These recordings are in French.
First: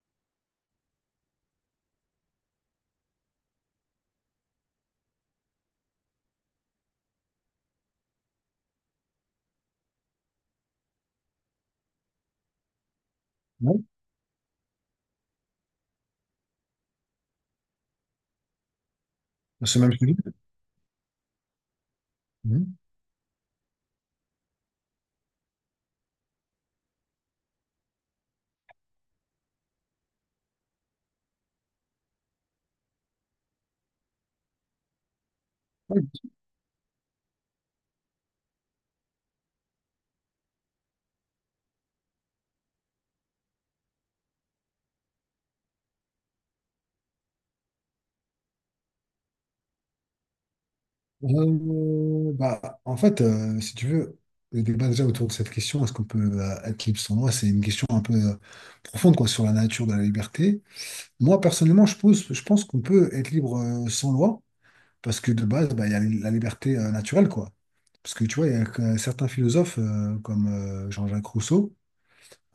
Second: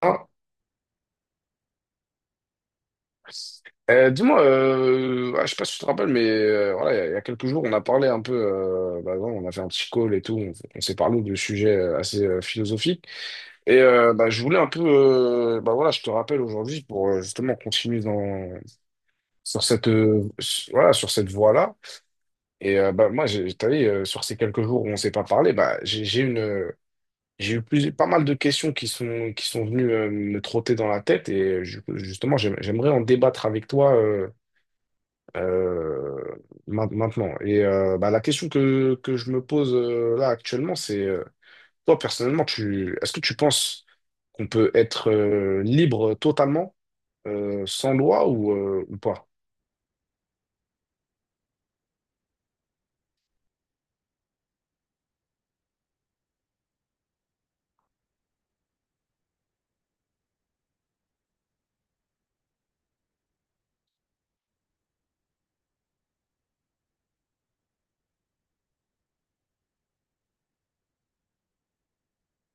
Ah. Dis-moi, je sais pas si tu te rappelles, mais voilà, il y a quelques jours, on a parlé un peu, voilà, on a fait un petit call et tout, on s'est parlé de sujets assez philosophiques. Ouais, Et je voulais un peu, voilà, je te rappelle aujourd'hui pour justement continuer sur c'est cette, même ce que je dis. Voilà, sur cette voie-là. Mhm. Et moi, t'as vu, sur ces quelques jours où on s'est pas parlé, bah, j'ai j'ai eu pas mal de questions qui sont venues me trotter dans la tête et justement, j'aimerais en débattre avec toi, Ouais. euh, maintenant. Et la question que je me pose là actuellement, c'est toi personnellement, est-ce que tu penses qu'on peut être libre totalement sans loi ou pas? En fait, si tu veux, le débat déjà autour de cette question, est-ce qu'on peut être libre sans loi, c'est une question un peu profonde quoi, sur la nature de la liberté. Moi, personnellement, je pense qu'on peut être libre sans loi, parce que de base, bah, il y a la liberté naturelle, quoi. Parce que tu vois, il y a que certains philosophes comme Jean-Jacques Rousseau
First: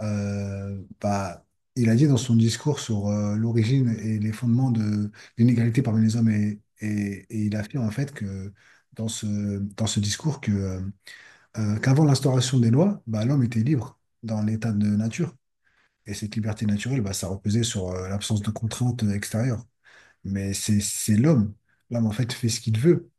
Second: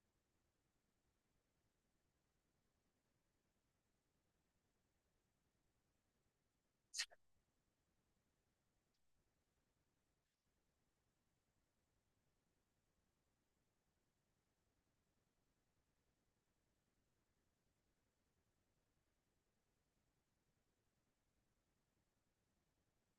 euh, bah, il a dit dans son discours sur l'origine et les fondements de l'inégalité parmi les hommes et il affirme en fait que dans ce, dans ce discours qu'avant l'instauration des lois, bah, l'homme était libre dans l'état de nature. Et cette liberté naturelle, bah, ça reposait sur l'absence de contraintes extérieures. Mais c'est l'homme. L'homme, en fait, fait ce qu'il veut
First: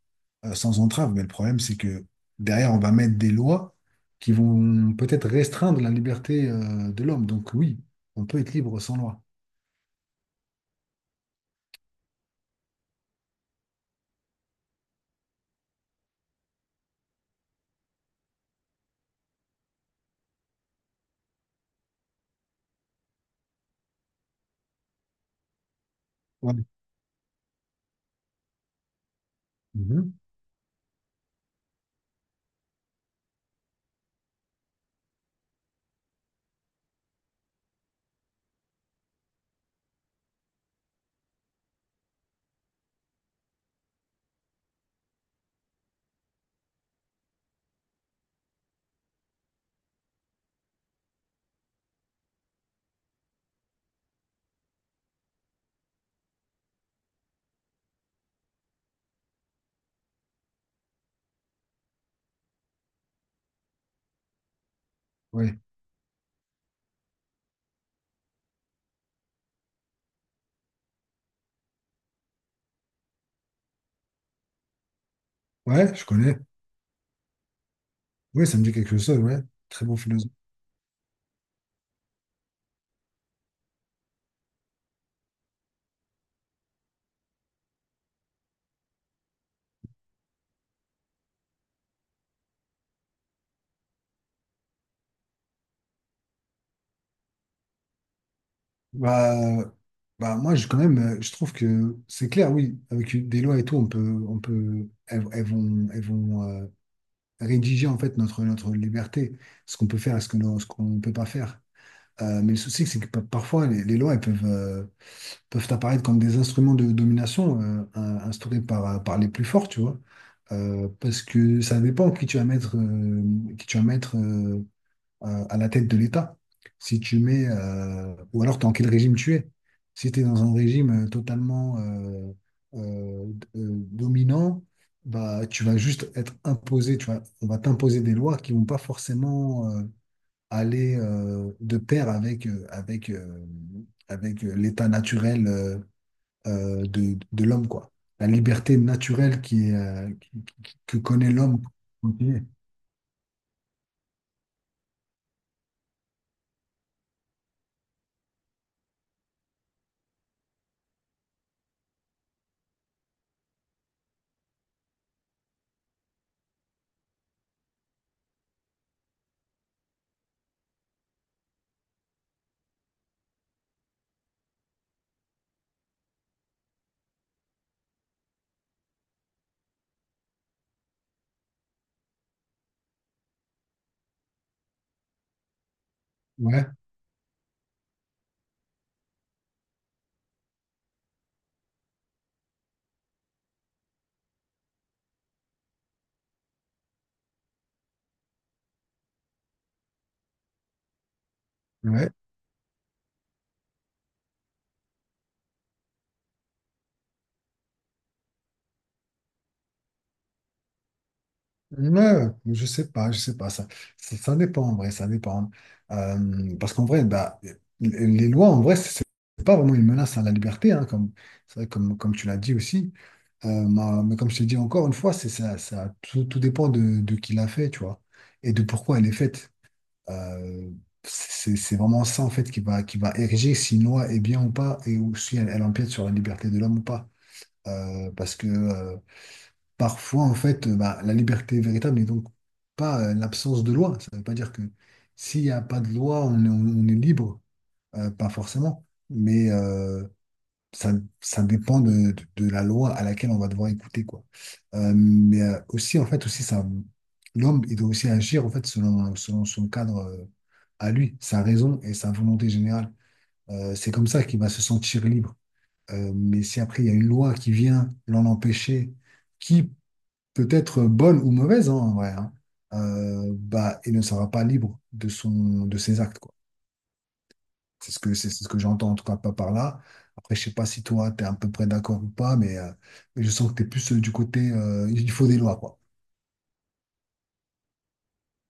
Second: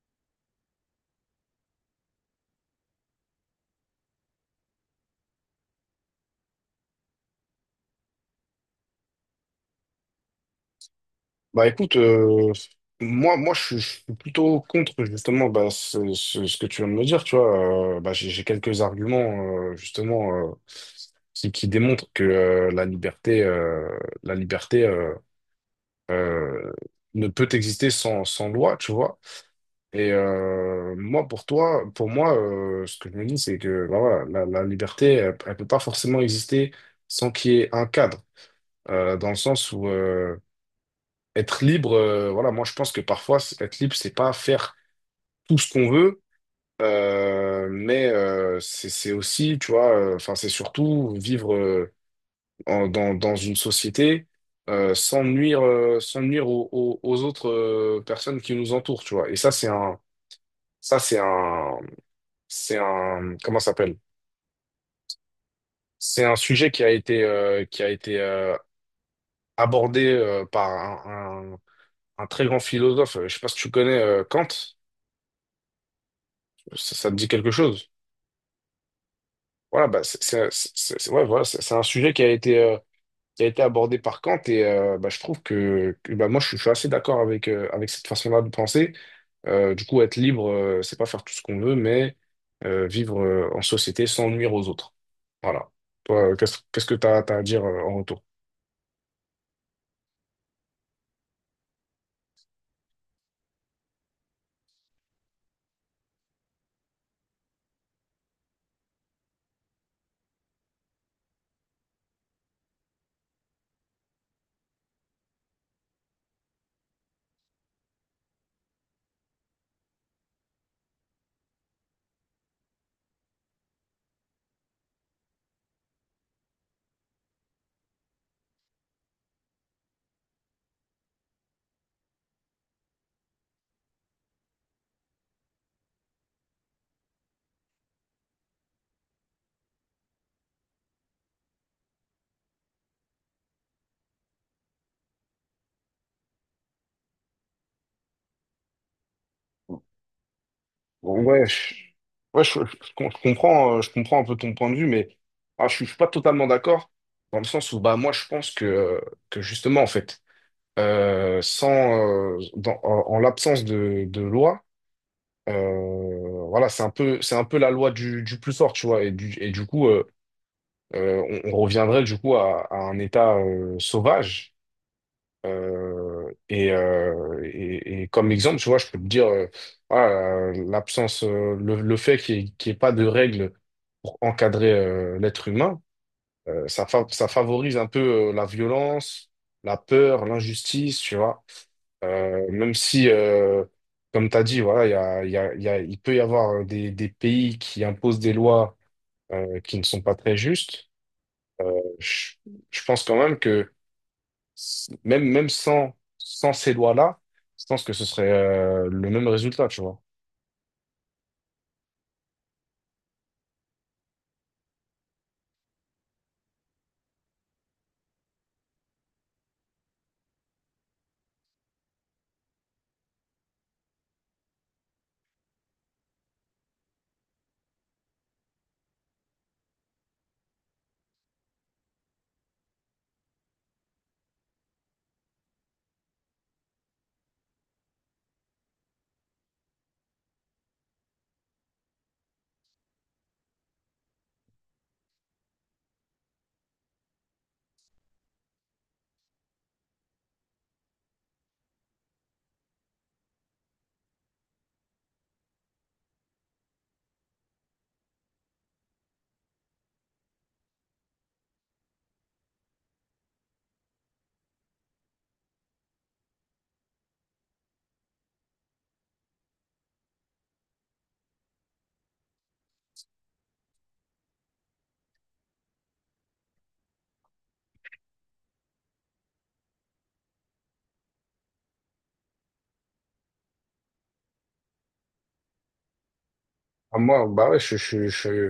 sans entrave. Mais le problème, c'est que derrière, on va mettre des lois qui vont peut-être restreindre la liberté de l'homme. Donc oui, on peut être libre sans loi. Bah écoute, moi, je suis plutôt contre justement bah, ce que tu viens de me dire, tu vois. J'ai quelques arguments justement, qui démontrent que la liberté, Ouais. euh, ne peut exister sans loi, tu vois. Et Mhm. Moi, pour moi, ce que je me dis, c'est que bah, voilà, la liberté, elle peut pas forcément exister sans qu'il y ait un cadre, dans le sens où être libre, voilà, moi je pense que être libre, c'est pas faire tout ce qu'on veut, mais c'est aussi, tu vois, enfin c'est surtout vivre dans une société sans nuire, sans nuire aux autres personnes qui nous entourent, tu vois. Et ça c'est un, c'est un, comment ça s'appelle? Ouais. C'est un sujet qui a été abordé par un, un- un très grand philosophe. Je sais pas si tu connais, Kant. Ouais, je connais. Ça te dit quelque chose? Oui, ça me dit quelque chose, ouais. Très Voilà, bon bah, philosophe. c'est un c'est- ouais, voilà, c'est un sujet qui a été abordé par Kant et je trouve bah, je suis assez d'accord avec, avec cette façon-là de penser. Du coup, être libre, c'est pas faire tout ce qu'on veut, mais vivre en société sans nuire aux autres. Voilà. Toi, qu'est-ce que tu as à dire en retour? Bah, moi, je, quand même, je trouve que c'est clair, oui, avec des lois et tout, on peut, elles vont rédiger en fait notre liberté, ce qu'on peut faire et ce que ce qu'on ne peut pas faire. Mais le souci, c'est que parfois, les lois, elles peuvent apparaître comme des instruments de domination instaurés par les plus forts, tu vois. Parce que ça dépend qui tu vas mettre, qui tu vas mettre euh, à la tête de l'État. Si tu mets, ou alors dans quel régime tu es. Si tu es dans un régime totalement dominant, bah, tu vas juste être imposé, tu vois, on va t'imposer des lois qui vont pas forcément aller de pair avec l'état naturel de l'homme, quoi. La liberté naturelle qui est, qui- que Bon, connaît ouais, l'homme pour continuer. ouais, je comprends un peu ton point de vue, mais je suis pas totalement d'accord dans le sens où bah, moi je pense que justement, en fait, sans, dans- en, en l'absence de loi, voilà, c'est un peu la loi du plus fort, tu vois. Et du coup, on reviendrait du coup à un état sauvage. Et comme exemple, tu vois, je peux te dire, voilà, le fait qu'il y ait pas de règles pour encadrer l'être humain, Ouais, ça, ça favorise un peu la violence, la peur, l'injustice, tu vois. Même si, comme tu as dit, voilà, il y a, il y a, il y a- il peut y avoir des pays qui imposent des lois qui ne sont pas très justes, euh, ouais. je, je pense quand même que même sans ces lois-là, je pense que ce serait le même résultat, tu vois. Ouais, je sais pas, je sais pas. Ça dépend en vrai, ça dépend. Parce qu'en vrai, bah, les lois, en vrai, c'est pas vraiment une menace à la liberté, hein, comme, c'est vrai, comme tu l'as dit aussi. Mais comme je t'ai dit encore une fois, c'est ça, ça, tout, tout dépend de qui l'a fait, tu vois, et de pourquoi elle est faite. Euh, c'est vraiment ça en fait qui va ériger si une loi est bien ou pas et ou si elle empiète sur la liberté de l'homme ou pas. Parce que parfois en fait bah, la liberté véritable n'est donc pas l'absence de loi. Ça ne veut pas dire que s'il n'y a pas de loi on est libre. Pas forcément. Mais ça, ça dépend de, de la loi à laquelle on va devoir écouter, quoi. Mais aussi, en fait, aussi, ça, L'homme, il doit aussi agir, en fait, selon son cadre à lui, sa raison et sa volonté générale. C'est comme ça qu'il va se sentir libre. Mais si après, il y a une loi qui vient l'en empêcher, qui peut être bonne ou mauvaise, hein, en vrai, hein, bah, il ne sera pas libre de son, de ses actes, quoi. C'est ce que j'entends en tout cas pas par là. Après, je sais pas si toi, tu es à peu près d'accord ou pas, mais je sens que tu es plus du côté il faut des lois, quoi. Ah, moi, bah ouais,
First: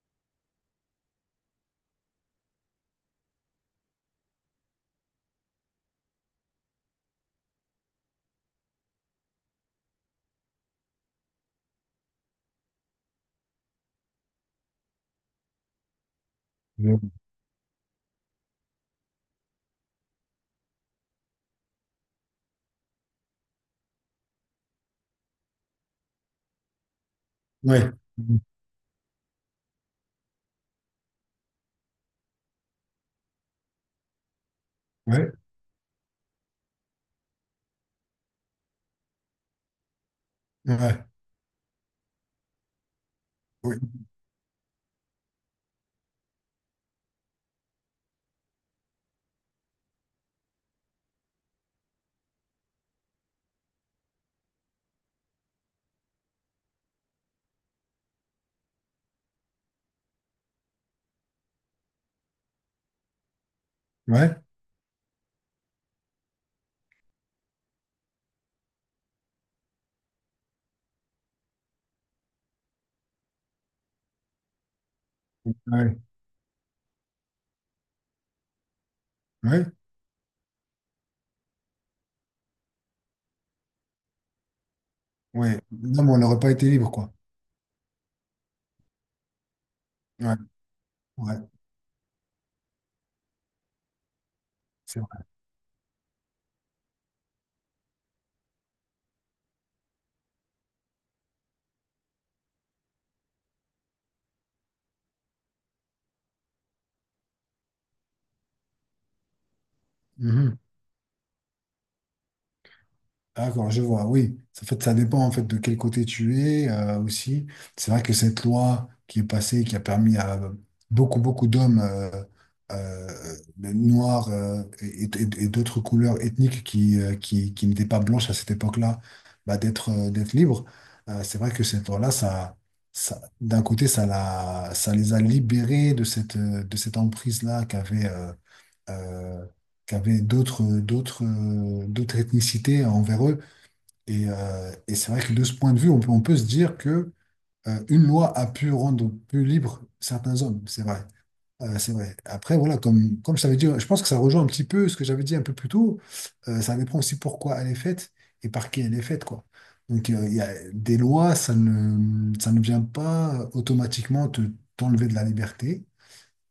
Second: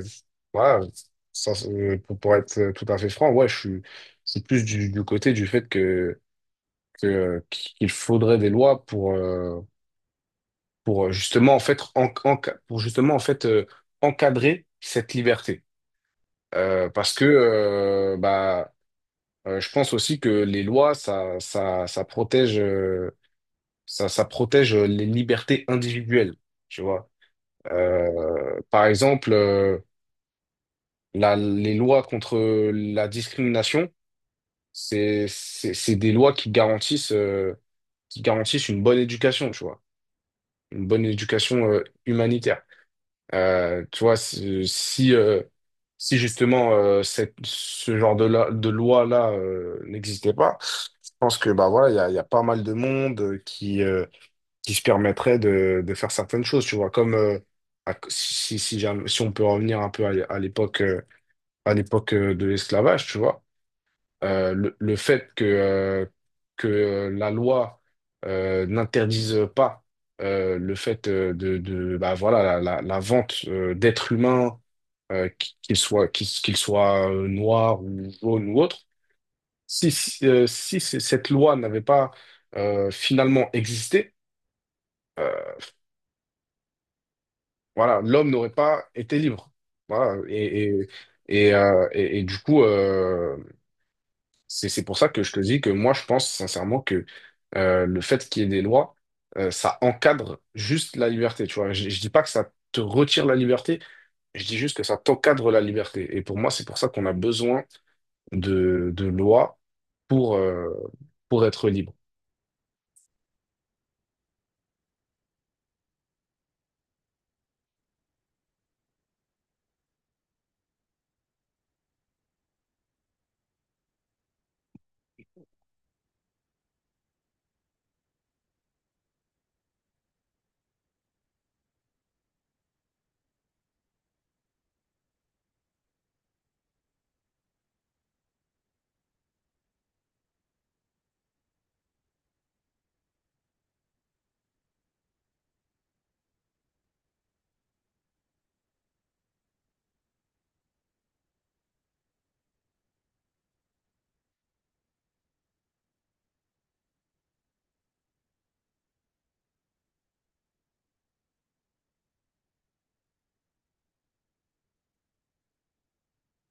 voilà, pour être tout à fait franc, ouais, c'est plus du côté du fait qu'il faudrait des lois pour, justement en fait pour justement en fait euh, encadrer cette liberté. Ouais, Parce que bah, je pense aussi que les lois ça protège, ça protège les libertés individuelles, tu vois. ouais, Par exemple, les lois contre la discrimination, c'est ouais, c'est c'est des lois qui garantissent, qui garantissent une bonne éducation, tu vois, une bonne ouais, éducation humanitaire. ouais, Tu vois, si justement, ce genre de loi-là n'existait pas, je pense que bah voilà, il y a pas mal de monde qui se permettrait de faire certaines choses, tu vois, comme, si j'ai si on peut revenir un peu à l'époque, de l'esclavage, tu vois, ouais, le fait que la loi n'interdise pas le fait de bah, voilà, la vente d'êtres humains, ouais. Qu'ils soient noirs ou jaunes ou autres, Ouais. si, si, si c- cette loi n'avait pas finalement existé, Ouais. Non, mais on n'aurait pas été libre, quoi. voilà, l'homme n'aurait pas été libre. Voilà, Ouais, et, ouais, et, et du coup, c'est pour c'est ça que vrai. je te dis que moi, je pense sincèrement que le fait qu'il y ait des lois, ça encadre juste la liberté, tu vois. Je dis pas que ça te retire la liberté, je dis juste que ça t'encadre la liberté. Et pour moi, c'est pour ça qu'on a besoin de lois pour, Mhm. euh, pour être libre. D'accord, je vois, oui. Ça fait, ça dépend en fait de quel côté tu es aussi. C'est vrai que cette loi qui est passée, qui a permis à beaucoup, beaucoup d'hommes euh, noirs et d'autres couleurs ethniques qui n'étaient pas blanches à cette époque-là, bah, d'être libres. C'est vrai que cette loi-là, d'un côté, ça les a libérés de cette emprise-là euh, qu'avaient d'autres d'autres ethnicités envers eux. Et c'est vrai que de ce point de vue, on peut se dire que une loi a pu rendre plus libres certains hommes. C'est vrai. C'est vrai. Après, voilà, comme je t'avais dit, je pense que ça rejoint un petit peu ce que j'avais dit un peu plus tôt. Ça dépend aussi pourquoi elle est faite et par qui elle est faite, quoi. Donc, il y a des lois, ça ne vient pas automatiquement te, t'enlever de la liberté.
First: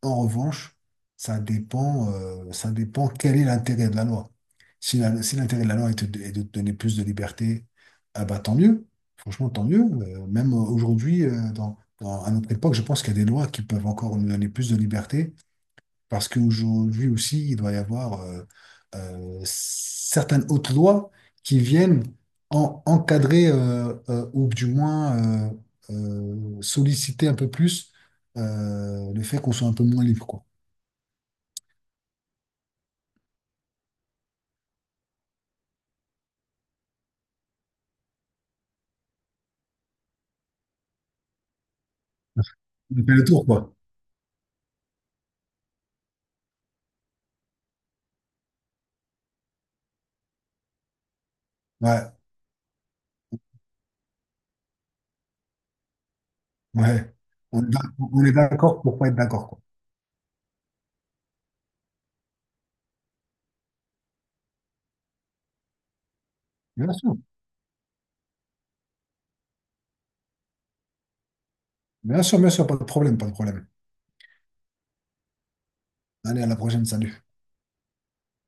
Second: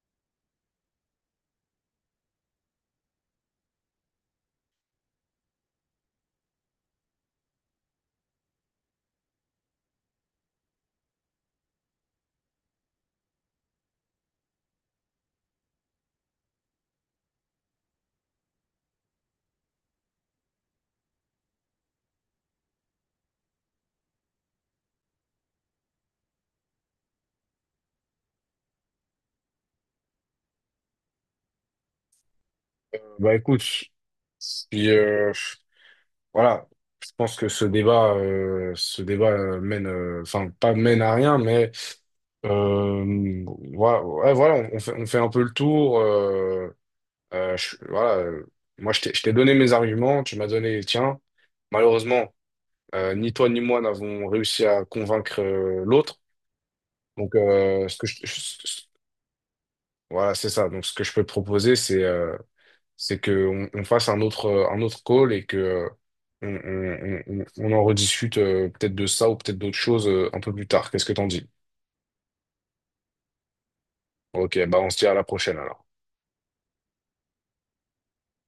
En revanche, ça dépend quel est l'intérêt de la loi. Si l'intérêt de la loi est de te donner plus de liberté, ah bah, tant mieux. Franchement, tant mieux. Même aujourd'hui, à notre époque, je pense qu'il y a des lois qui peuvent encore nous donner plus de liberté parce qu'aujourd'hui aussi, il doit y avoir certaines hautes lois qui viennent encadrer ou du moins solliciter un peu plus le fait qu'on soit un peu moins libre, quoi. Bah écoute, puis, voilà, je pense que ce débat, mène, enfin pas mène à rien, mais On fait le euh, tour, quoi. voilà, ouais, voilà, on fait un peu le tour. Voilà, moi, je t'ai donné mes arguments, tu m'as donné les tiens. Ouais, Malheureusement, ni toi ni moi n'avons réussi à convaincre l'autre. ouais. Donc, On est ce que on est d'accord je- pour pas être d'accord, quoi. voilà, c'est ça. Donc, ce que je peux te proposer, c'est que on fasse un autre call et que on, Bien sûr, on en rediscute, peut-être de ça ou peut-être d'autres choses un peu plus tard. Qu'est-ce que t'en dis? Bien sûr, pas de problème, pas de problème. Ok, bah on se dit à la prochaine alors. Allez, à la prochaine, salut.